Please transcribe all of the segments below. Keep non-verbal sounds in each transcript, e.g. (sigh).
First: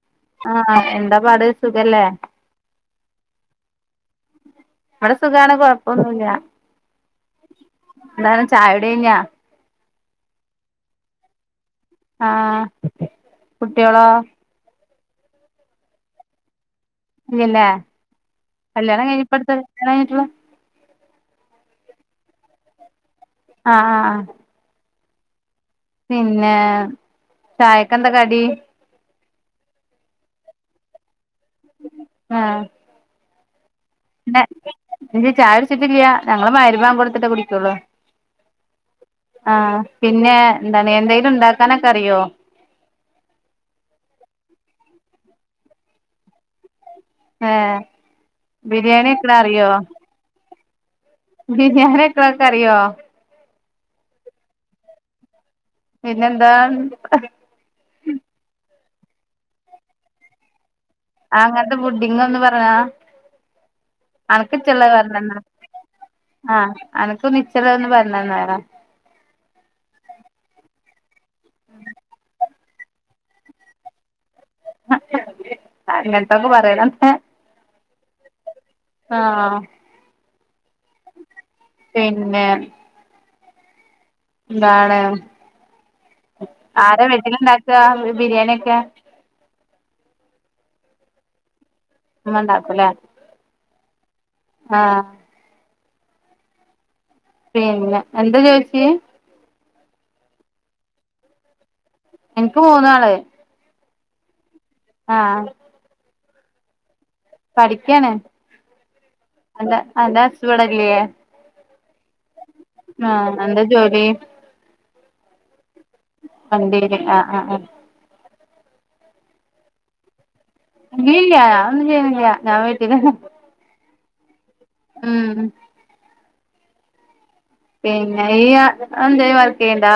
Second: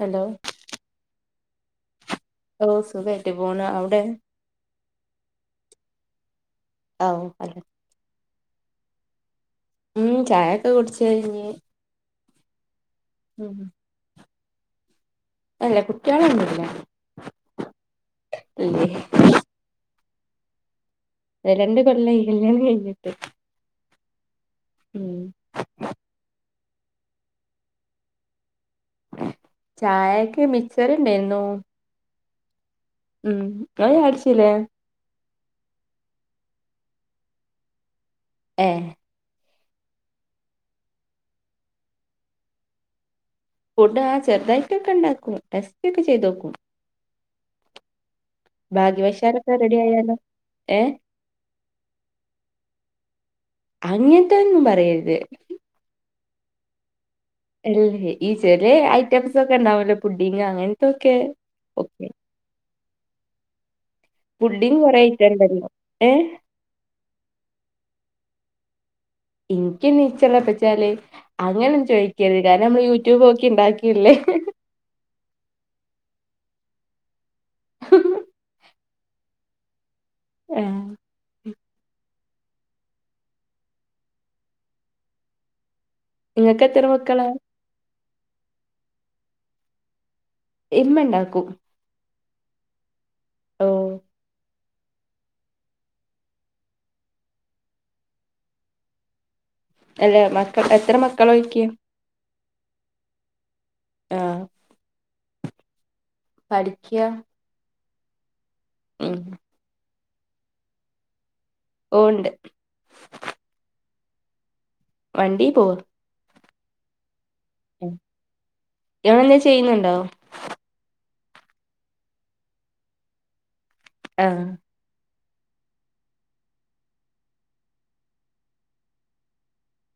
Hello ആഹ് ആഹ് എന്താ പാട്, സുഖല്ലേ? ഓഹ് സുഖായ്ട്ട് പോണ്, അവ്ടെ? ഇവടെ സുഖാണ് കൊഴ്പ്പൊന്നുല്ല. ആവു അല്ല എന്താണ് ചായുട്യയ്ഞ്ഞാ? ഉം ചായൊക്കെ കുട്ച്ച് കഴിഞ്ഞ് ആഹ്, ഉം കുട്ട്യാളോ? ഇല്ല, കുട്ട്യാളൊന്നുല്ല. ഇല്ല്യല്ലേ. കല്യാണം കഴ്ഞ്ഞ് ഇപ്പട്ത്ത കല്ല്യാണം കയ്ഞ്ഞ്ട്ടൊള്ളു? ഒന്ന് രണ്ട് കൊല്ലായി കല്ല്യാണം കയ്ഞ്ഞിട്ട്. ആഹ് ആഹ് ആഹ്. ഉം പിന്നേ, ചായക്കെന്താ കടീ? ചായക്കാ മിസർച്ചറ്ണ്ടേര്ന്നൂ. ആഹ് ഉം ഇങ്ങള് ചായ ന്നെ കുടിച്ചില്ലേ ഇല്ല്യ ചായുട്ച്ചിട്ടില്ല്യാ. ഞങ്ങള് മഗ്രിബാങ്കൊട്ത്ത്ട്ടേ കുടിക്കൊള്ളു. ഏഹ് ആ പിന്നെ എന്താണ് എന്തെങ്കിലും ഉണ്ടാക്കാനൊക്കെ അറിയോ ഫുഡ് ആ ചെറുതായിട്ടൊക്കെ ഉണ്ടാക്കും ടെസ്റ്റക്കെ ചെയ്തോക്കും ആഹ് ഭാഗ്യവശാലൊക്കെ റെഡി ആയാലോ ഏഹ് ബിരിയാണിത്ര ഒക്ക അറിയോ അങ്ങനത്തന്നും പറയരുത് പിന്നെന്താ അല്ലേ ഈ ചെറില ഐറ്റംസ് ഒക്കെ ഉണ്ടാവല്ലോ പുഡിങ് അങ്ങനത്തൊക്കെ അങ്ങനത്തെ ഓക്കെ പുഡിങ്ങൊന്ന് പറഞ്ഞ അനക്ക് പുഡിങ് ഇിച്ചല ഒന്ന് കൊറെ ഐറ്റം പറഞ്ഞന്ന ഉണ്ടല്ലോ ഏഹ് ആഹ് അനക്ക് നിച്ചല ഒന്ന് പറഞ്ഞ തന്ന വരാ എനിക്ക്നിച്ചള്ളപ്പച്ചാല് അങ്ങനും ചോദിക്കരുത് കാരണം നമ്മള് യൂട്യൂബ് നോക്കി ഉണ്ടാക്കിയല്ലേ ആഹ് ഇങ്ങനത്തൊക്കെ പറയണം ആഹ് ആഹ് പിന്നെ എന്താണ് നിങ്ങൾക്ക് എത്ര ആര മക്കളാ വെജ്ലുണ്ടാക്കുക ബിരിയാണിയൊക്കെ ഇമ്മ ഉണ്ടാക്കും ഇമ്മ ഉണ്ടാക്കും ല്ലേ ഓ ആഹ് പിന്നെ എന്താ ചോയിച്ച് അല്ലെ മക്കൾ എത്ര മക്കളോയ്ക്ക് എൻക്ക് മൂന്നാള് ആഹ് ആഹ് പഠിക്യാ പഠിക്കാണ് ഉം അത അഗാസ് ഇവടല്ലിയെ ഓ ഒണ്ട് ങാ എന്താ ജോലി വണ്ടി പോർ വണ്ടീ ആഹ ആഹ് ആഹ് ഇയാളെന്തെ ചെയ്യുന്നുണ്ടോ ഇല്ല ഞഒന്നും ചെയ്യുന്നില്ല ഞാൻ വീട്ടീില് ആഹ് ഉം പിന്നെ ഈയ എ ന്തെയ വർക്ക്‌ ചെയണ്ടാ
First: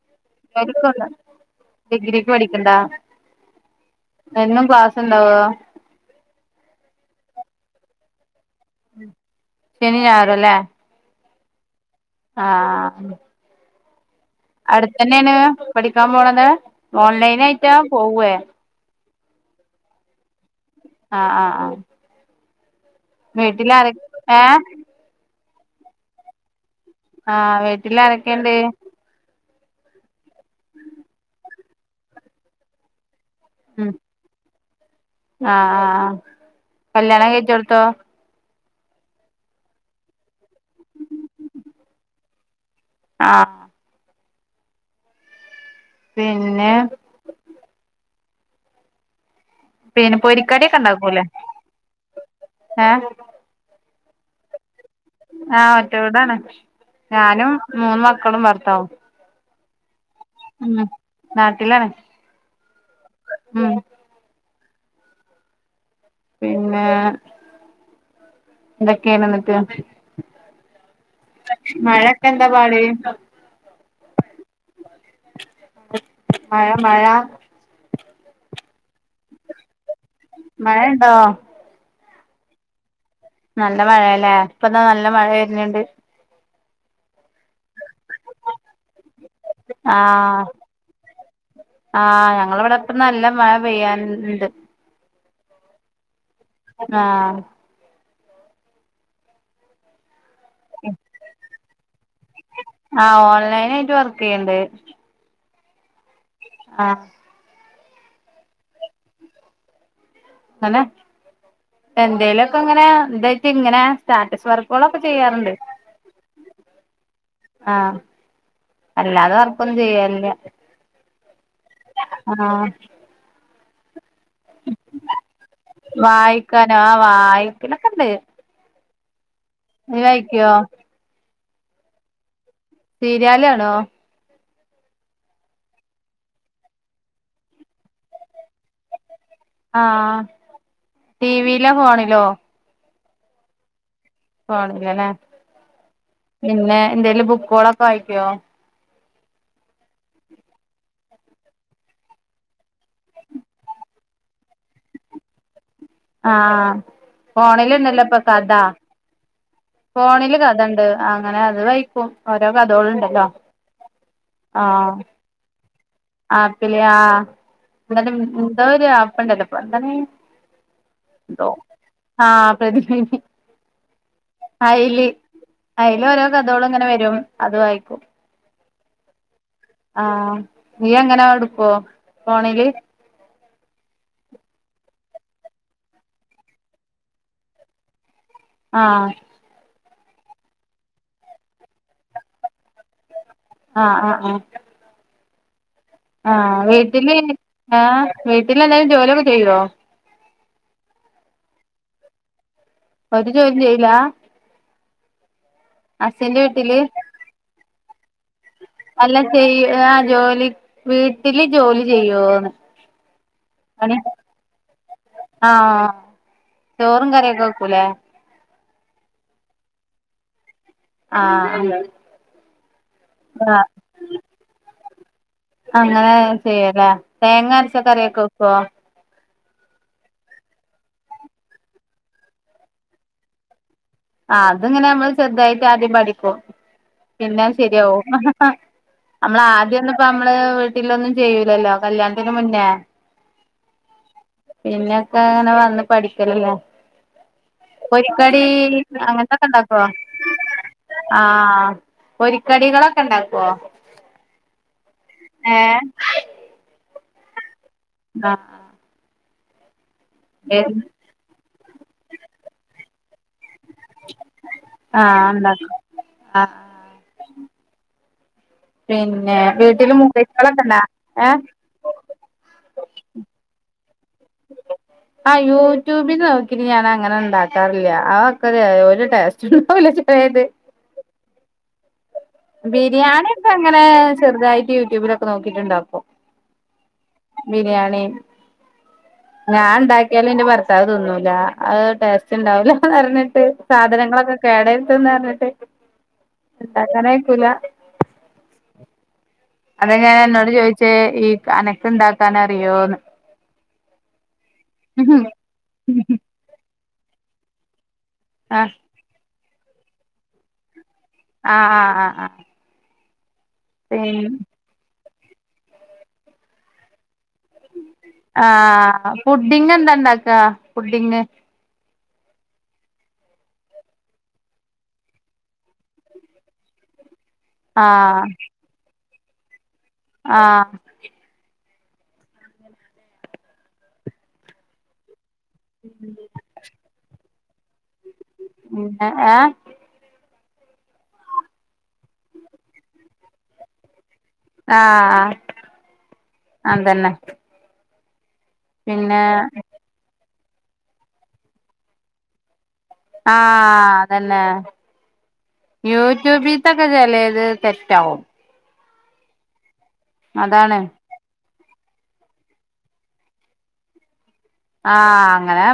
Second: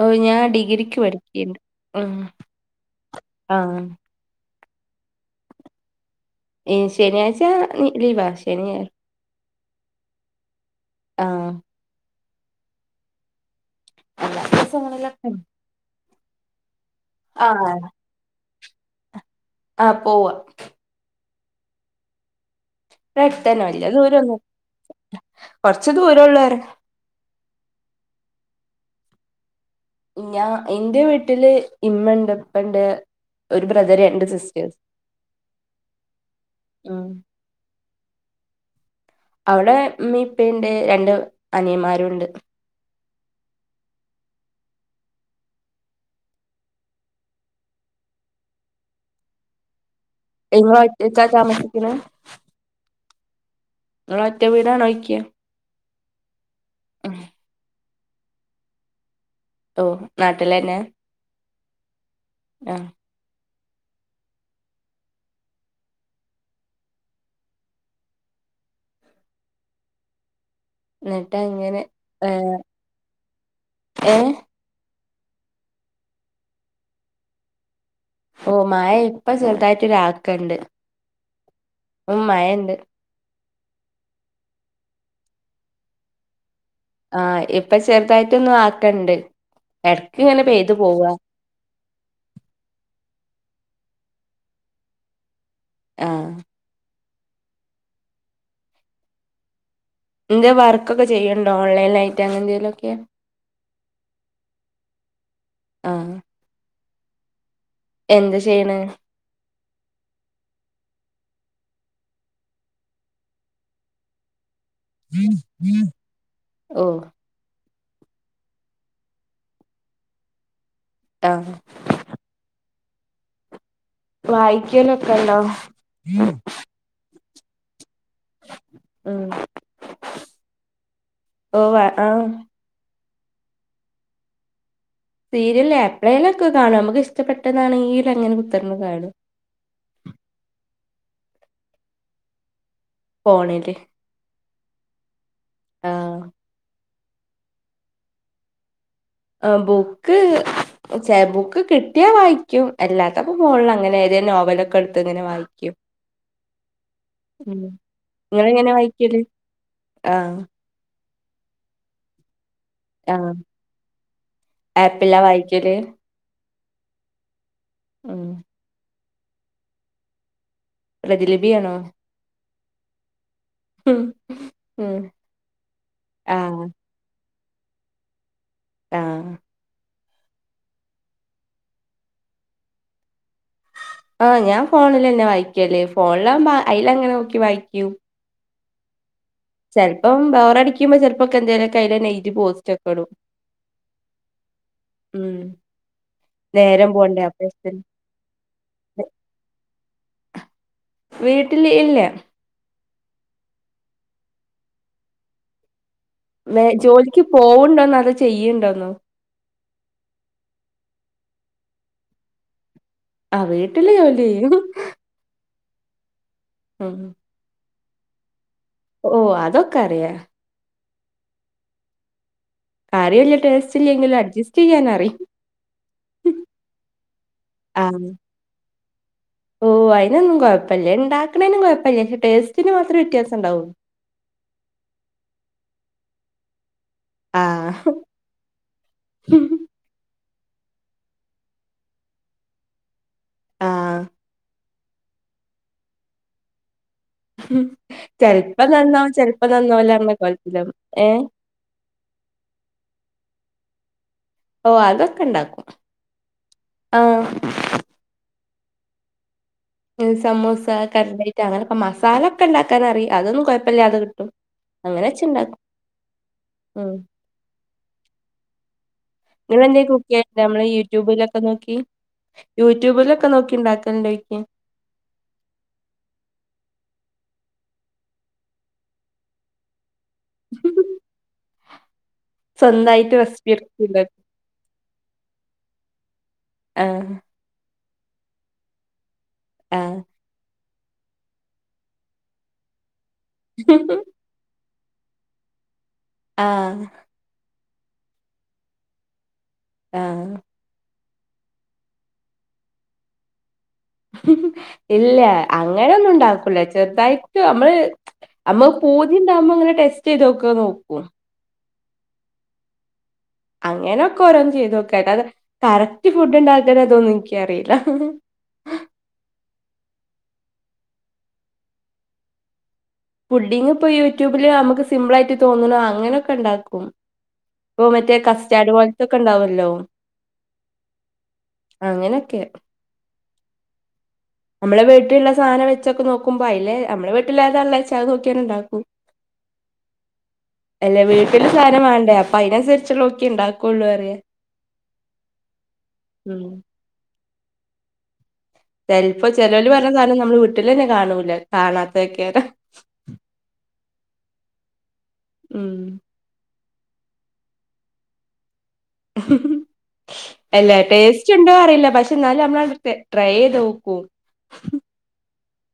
ഓ ഞാൻ ഡിഗ്രിക്ക് പഠക്കിണ്ട് ഉം ഡിഗ്രിക്ക് പഠിക്കണ്ടാ ആഹ് എന്നും ക്ലാസ്ണ്ടാവോ എ് ശനിയാഴ്ച നി ലീവാ ശനീം ഞാ ശനിം ഞായറുല്ലേ ആഹ് ആ അല്ലാത്ത ദിവസങ്ങളിലൊക്കെ അടുത്തെന്നെണ് പഠിക്കാൻ പോണത് ഓൺലൈൻ ആഹ് ആയിട്ടാ പോവുവേ ആഹ് പോവുവാ ആഹ് ആഹ് ആഹ് ഇവടുത്തന്നെ വീട്ടിലാര വല്ല്യ ദൂരൊന്നും ഏഹ് കൊറച്ച് ദൂരള്ളറയും ആഹ് വീട്ടിലാരൊക്കെ ഇണ്ട് ഞാ ഇൻ്റെ വീട്ടില് ഇമ്മ ഇണ്ട് ഉപ്പണ്ട് ഒരു ഉം ബ്രദർ രണ്ട് സിസ്റ്റേഴ്സ് ആഹ് ആഹ് ആഹ് ഉം കല്യാണം കഴിച്ചൊടുത്തോ അവിടെ ഇമ്മേം ഉപ്പേണ്ട് രണ്ട് അനിയന്മാരും ഉണ്ട് ആഹ് പിന്നെ പിന്നെ ഇങ്ങള് പൊരിക്കടിക്കെ ഇണ്ടാക്കൂല്ലേ ഒറ്റക്കാ താമസിക്കണെ ഏഹ് ഇങ്ങള് ഒറ്റ വീടാണോ ഇരിക്ക ആഹ് ഒറ്റ വീടാണ് ഞാനും മൂന്ന് മക്കളും ഭർത്താവും ഓഹ് നാട്ടിലെന്നെ ഉം നാട്ടിലാണ് ആഹ് ഉം പിന്നെ എന്തൊക്കെ ആണ് എന്നിട്ട് എന്നിട്ട് അങ്ങനെ മഴൊക്കെ എന്താ ഏഹ് പാട് ഏഹ് മഴ മഴ ഓഹ് മയ ഇപ്പ ചെറുതായിട്ട് ഒരാക്ക്ണ്ട് മഴ ഇണ്ടോ ഇപ്പം മയെണ്ട് നല്ല മഴാല്ലേ ഇപ്പന്താ നല്ല മഴ വര്ണണ്ട് ആഹ് ഇപ്പൊ ചെറുതായിട്ട് ഒന്ന് ആക്കണ്ട് എടക്ക് ഇങ്ങനെ ആഹ് പെയ്തു പോവാ ആഹ് ഞങ്ങളവടെപ്പ നല്ല മഴ പെയ്യാൻ ഇണ്ട് ആഹ് ആഹ് എന്തേലും വർക്കൊക്കെ ചെയ്യ്ണ്ടോ ഓൺലൈനായിട്ട് അങ്ങനെന്തേലും ആഹ് ഓൺലൈൻ ആയിട്ട് വർക്കെയ്യണ്ട് ആഹ് ആഹ് എന്ത് ചെയ്യണ് ഇങ്ങനെ എന്തേലൊക്കെ ഇങ്ങനെ ഇതായിട്ട് ഇങ്ങനെ സ്റ്റാറ്റസ് വർക്ക് ഓളൊക്കെ ചെയ്യാറുണ്ട് ഓഹ് ആഹ് അല്ലാതെ വർക്കൊന്നും ചെയ്യാറില്ല ആഹ് ആഹ് വായിക്കലൊക്കെണ്ടോ വായിക്കാനോ ആഹ് വായിക്കലൊക്കെണ്ട് ഉം നീ വായിക്കോ ഒവ്വ് ആഹ് സീര്യാലാണോ സീരിയൽ എപ്പഴേലൊക്കെ കാണും മുക്ക് ഇഷ്ടപ്പെട്ടതാണെങ്കി അങ്ങനെ കുത്തിറിന്ന് കാണും ആ ടി വിയിലോ ഫോണിലോ ഫോണില് ഫോണിലലേ ആഹ് പിന്നെ എന്തേലും ബുക്കോളൊക്ക വായിക്കോ ആഹ് ബുക്ക് ബുക്ക് കിട്ടിയാ വായിക്കും എല്ലാത്തപ്പൊ ഫോണില അങ്ങനെ ഏതോ നോവലൊക്ക ഇട്ത്ത് ഇങ്ങനെ വായിക്കും ആഹ് ഫോണില് ഇണ്ടല്ലൊ ഇപ്പൊ കഥ കിർല് ഫോണില് കഥ ഇണ്ട് അങ്ങനെ അത് വായിക്കും ഓരോ കഥോളണ്ടല്ലൊ ആഹ് ആഹ് ആപ്പിലാ വായിക്കല് ആപ്പില് ആഹ് എന്താ ഉം എന്തോര് ആപ്പ് ഇണ്ടലൊ ഇപ്പൊ എന്തണ് പ്രതിലിബിയാണൊ ആഹ് പ്രതിലിബി ഉം അയ്ല് അയ്ലോരോ ആഹ് കഥോള് ഇങ്ങനെ വരും അത് വായിക്കും ആഹ് ആഹ് നീ അങ്ങനാ ഇട്ക്കോ ഫോണില് ആഹ് ഞാൻ ഫോണിലെന്നെ വായിക്കല് ഫോണിലാവുമ്പൊ അയ്ല അങ്ങനെ നോക്കി വായിക്കും ആഹ് ചെൽപ്പം ബോറടിക്കുമ്പൊ ചെൽപ്പൊക്ക എന്തേലൊക അയ്ലന്നെ എഴ്തി പോസ്റ്റ് ഒക്ക ഇടും ആഹ് ആഹ് ആഹ് ഉം ആഹ് നേരം വീട്ടില് പോണ്ടേ അപ്പഴത്തിന് ആഹ് വീട്ടില് എന്തായാലും ജോലിയൊക്ക ചെയ്യോ വീട്ടില് ഇല്ല ഒരു ജോലി ചെയ്യിലാ അസിന്റെ വീട്ടില് ജോലിക്ക് പോവ്ണ്ടേന്ന് അതോ ചെയ്യ്ൺണ്ടോന്നോ അല്ല ചെയ്യ ആഹ് ജോലി വീട്ടില് ജോലി ചെയ്യോന്ന് ആഹ് വീട്ടില് പണി ജോലി ചെയ്യും ആഹ് ഉം ചോറും കറിയൊക്ക വെക്കുലേ ഓഹ് അതൊക്കറിയ ആഹ് ആ കറി വല്ല്യ ടേസ്റ്റ് ഇല്ലെങ്കിലും അഡ്ജസ്റ്റിയ്യാനറിയ അങ്ങനെ ചെയ്യാലെ തേങ്ങ അരച്ച ആഹ് കറിയൊക്ക വെക്കോ ഓഹ് അതിനൊന്നും കൊഴപ്പല്ല ഇണ്ടാക്ക്ണേനും കൊഴപ്പല്ല പക്ഷേ ടേസ്റ്റിന് മാത്രെ വ്യത്യാസണ്ടാവു ആഹ് അത് ഇങ്ങനെ നമ്മൾ ചെറുതായിട്ട് ആദ്യം പഠിക്കും പിന്നെ ആഹ് ശരിയാവും ആഹ് നമ്മള ആദ്യം ഇപ്പൊ നമ്മള് വീട്ടിലൊന്നും ചെയ്യൂലലൊ കല്യാണത്തിന് മുന്നേ ആഹ് പിന്നെയൊക്ക അങ്ങനെ വന്ന് പഠിക്കലല്ലെ ചെൽപ്പൊ നന്നാവും ചെൽപ്പൊ അങ്ങനത്തൊക്കെ ഉണ്ടാക്കോ നന്നാവുല നമ്മളെ കോല്ത്തിലാണ് ഏഹ് ആഹ് പൊരിക്കടികളൊക്ക ഇണ്ടാക്കൊ ഓഹ് അതൊക്ക ഇണ്ടാക്കും ഏഹ് ആഹ് ആഹ് സമോസ ഏഹ് കട്ട്ലേറ്റ് അങ്ങനെയൊക്കെ മസാല ഒക്ക ഇണ്ടാക്കാനറിയും അതൊന്നും കൊഴപ്പല്ല ഇപ്പല്ലാതെ കിട്ടും അങ്ങനെ വെച്ച് ഇണ്ടാക്കും ആഹ് ഉം പിൻ ഇങ്ങളെന്തേ കുക്കിയോ നമ്മളെ യൂട്യൂബിലൊക്ക ഏഹ് നോക്കി യൂട്യൂബിലൊക്ക നോക്കി ഇണ്ടാക്കലണ്ടൊയിക്ക ആ യൂട്യൂബില് നോക്കിട്ട് ഞാൻ അങ്ങനെ ഉണ്ടാക്കാറില്ല അവൊക്ക ഒരു ഒരു ടേസ്റ്റ് ഉണ്ടാവില്ല ചെ (unintelligible) സ്വന്തായിട്ട് ബിരിയാണി ഒക്കെ റെസിപ്പി അങ്ങനെ എടുത്ത്ണ്ടാക്കും. ചെറുതായിട്ട് യൂട്യൂബിലൊക്കെ നോക്കിട്ട് ഉണ്ടാക്കും ആഹ് ബിരിയാണി ഞാൻ ആഹ് ഉണ്ടാക്കിയാലും എന്റെ ഭർ ഭർത്താവ് തിന്നൂല്ല അത് ടേസ്റ്റ് ഉണ്ടാവൂലാന്ന് പറഞ്ഞിട്ട് സാധനങ്ങളൊക്കെ കേടായി തിന്നാന്ന് പറഞ്ഞിട്ട് ആഹ് ഉണ്ടാക്കാനയക്കൂല അതാ ഞാൻ ആഹ് അന്നോട് ചോയിച്ചേ ഈ അനക്കുണ്ടാക്കാൻ അറിയോന്ന് ഇല്ല അങ്ങനെ ഒന്നും ഉണ്ടാക്കൂല്ല ചെറുതായിട്ട് നമ്മള് നമ്മ ആഹ് പൂതിയുണ്ടാവുമ്പോ ഇങ്ങനെ ടെസ്റ്റ് ചെയ്ത് ഒക്കെ നോക്കും ആഹ് ആഹ് ആഹ് ആ അങ്ങനൊക്കെ ഓരോന്ന് ചെയ്തോക്കും അല്ലാതെ കറക്റ്റ് ഫുഡ് ഉണ്ടാക്കലതൊന്നും എനിക്കറിയില്ല ആഹ് പുഡിങ് എന്താ ഇണ്ടാക്കാ പുഡിങ് പുഡിങ് ഇപ്പൊ യൂട്യൂബില് നമുക്ക് സിമ്പിളായിട്ട് തോന്നുണേ അങ്ങനെയൊക്കെ ഇണ്ടാക്കും ഇപ്പൊ മറ്റേ ആഹ് കസ്റ്റാർഡ് പോലത്തൊക്കെ ഉണ്ടാവുവല്ലോ ആഹ് അങ്ങനൊക്കെ നമ്മളെ വീട്ടിലുള്ള സാധനം വെച്ചൊക്കെ നോക്കുമ്പോ അയില് നമ്മെളെ വീട്ടിലേതാ ഉള്ളേച്ചാ അത് നോക്കിയങ്ങ്ണ്ടാക്കും ഉം എഏഹ് അല്ല വീട്ടില് സാധനം വേണ്ടേ അപ്പൊ അയിനനുസരിച്ചുള്ളോക്കെ ഉണ്ടാക്കുള്ളൂന്നു പറയ്യാ ആഹ് ആ ഉം അതന്നെ പിന്നെ ചെലപ്പോ ചെലോല് പറഞ്ഞ സാധനം നമ്മള് വീട്ടിലന്നെ കാണൂല കാണാത്തതൊക്കെയാരോ ആഹ് തന്നെ ഉം യൂ ട്യൂബിതൊക്കെ ചെലേത് തെറ്റാവും ഉം അതാണ് അല്ലാട്ടോ ഏസ് ച്ചു ഉണ്ടോ അറിയില്ല പക്ഷെ എന്നാലും നമ്മളത് ട്രൈ ചെയ്തോക്കും ആഹ് അങ്ങനെ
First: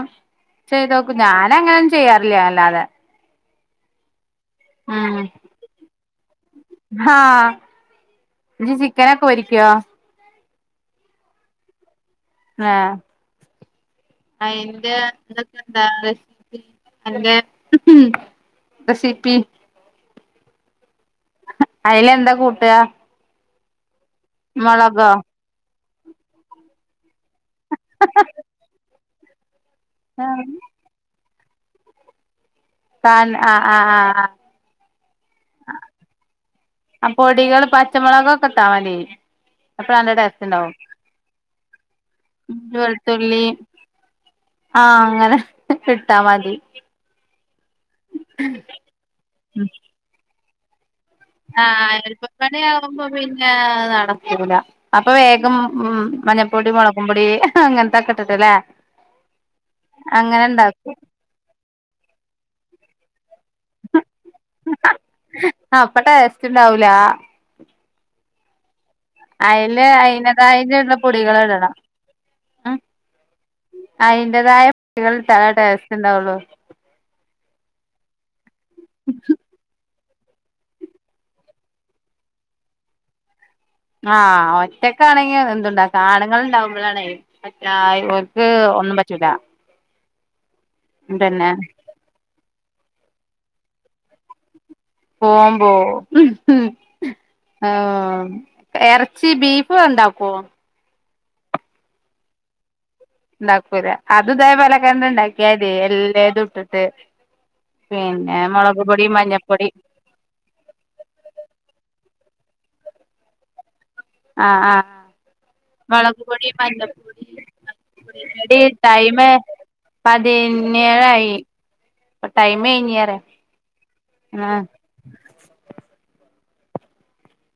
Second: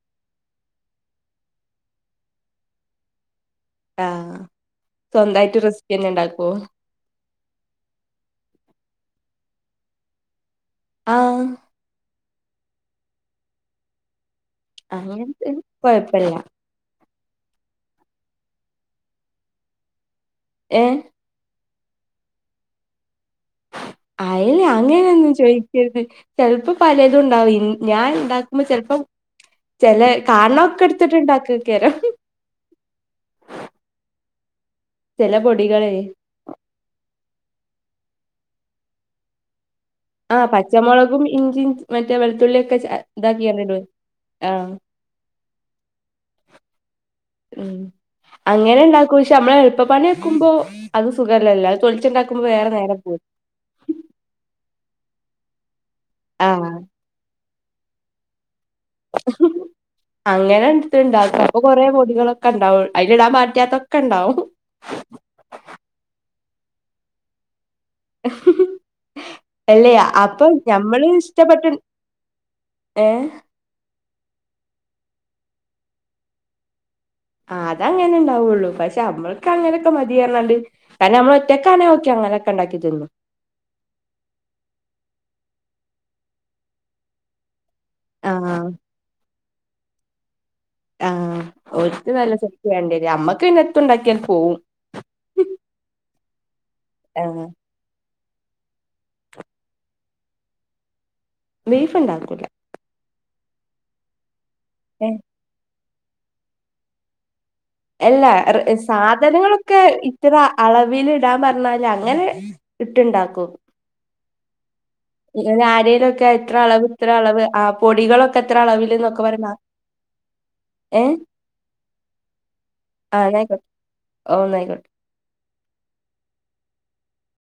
ചെയ്തോക്കും ഞാനങ്ങനൊന്നും ചെയ്യാറില്ല അല്ലാതെ ആഹ് ഉം സ്വന്തായിട്ട് റെസ്പ്പി തന്നെ ഉണ്ടാക്കോ ആഹ് നീ ചിക്കനൊക്കെ പൊരിക്കോ ആഹ് ആഹ് അയിന്റെ അങ്ങനത്തെ എന്തൊക്കെ എന്താണ് (inaudible) കൊഴപ്പല്ല അൻ്റെ മം മ്ഹ് റെസിപ്പി ഏഹ് അയിലെന്താ കൂട്ടുകാ അയില് അങ്ങനൊന്നും ചോയിക്കരുത് ചെലപ്പം ഇപ്പ പലതും ഉണ്ടാവും ഞാൻ ഉണ്ടാക്കുമ്പോ ചെലപ്പം ചെലെ കാരണൊക്കെ എടുത്തിട്ടുണ്ടാക്ക് കാരം താൻ ആ ആ ആ ആഹ് ചെല പൊടികളെ ആ പൊടികൾ പച്ചമുളകൊക്കെ ഇട്ടാ മതി അപ്പോ അന്നടെ ആഹ് പച്ചമുളകും ഇഞ്ചിയും മറ്റേ വെളുത്തുള്ളിയൊക്കെ ചെ ഏ വെളുത്തുള്ളി ഇതാക്കി അങ്ങിട് ആഹ് അങ്ങനെ കിട്ടാ മതി ഹ്മം അങ്ങനെ ഇണ്ടാക്കും പക്ഷേ നമ്മള് എളുപ്പപ്പണിടുക്കുമ്പോ അത് സുഖല്ലല്ലോ അത് തൊളിച്ചുണ്ടാക്കുമ്പോ വേറെ നേരം പോം ല്ലാ നടക്കൂല അപ്പൊ വേഗം ഉം ഉം മഞ്ഞൾപ്പൊടി ആഹ് മൊളകും പൊടി അങ്ങൻത്തൊക്കെ ഇട്ടിട്ട്ലെ അങ്ങനെണ് ഇട്ട് ഇണ്ടാക്കും ഇപ്പൊ കൊറേ പൊടികളൊക്കെ ഇണ്ടാവും അതിലിടാൻ പറ്റാത്തൊക്കെ ഇണ്ടാവും അപ്പ ടേസ്റ്റ് ഇണ്ടാവൂല ഉം അയില് അയിന്റതായിട്ട്ള്ള ഞമ്മള് പൊടികളിടണം ഇഷ്ടപ്പെട്ട് ഉം ഏഹ് അയിന്റതായ പൊടികളിട്ടാലേ ടെസ്റ്റ് ഇണ്ടാവൊള്ളു ആഹ് അതങ്ങനെ ഇണ്ടാവുള്ളൂ പക്ഷെ അമ്മൾക്കങ്ങനെ ക്കെ മതിയർഞാണ്ട് കാരണം അമ്മൾ ഒറ്റക്കാണെ അങ്ങനൊക്കെ ഇണ്ടാക്കി തിന്നും ആഹ് ഒറ്റക്കാണെങ്കി എതുണ്ടാക്കാ ആണ്ങ്ങൾ ഇണ്ടാവുമ്പളാണെ പറ്റാ ഓൽക്ക് ആഹ് ഒന്നും പറ്റൂല. ആഹ് പിന്നെ ഓൽക്ക്‌ നല്ല ചേൽക്ക്‌ വേണ്ടി വരും, അമ്മക്ക് പിന്നെ ത്ത് ഇണ്ടാക്കിയാലും പോവും. പോവും പോവും അങ്ങനെ ആഹ് എറച്ചി ബീഫ് ഇണ്ടാക്കോ? ബീഫ് ഇണ്ടാക്കൂല ഇണ്ടാക്കൂല അത് ഇതേപോലെ കണ്ട് ഏ ഇണ്ടാക്കിയതി എല്ലേതും ഇട്ടിട്ട് എല്ല പിന്നെ മുളക് പൊടി മഞ്ഞപ്പൊടി സാധനങ്ങളൊക്കെ ഇ ഇത്ര അളവിൽ ഇടാ പറഞ്ഞാല് അങ്ങനെ ഇട്ട്ണ്ടാക്കും ആഹ് ആഹ് ഇങ്ങ മുളക് ആരേലൊക്കെ പൊടി ഇത്ര അളവ് ഇത്ര മഞ്ഞപ്പൊടി അളവ് ആ പൊടികളൊക്കെ ഇത്ര എടി അളവില് എന്നൊക്കെ ടൈമ് പറയ്മ്പൊ പതിനേഴായി ഇപ്പ ടൈമ് കയിഞ്ഞ് ആഹ് ഇന്നാ ആയിക്കോട്ടെ ഓഹ് ഇന്നാ ആയിക്കോട്ടെ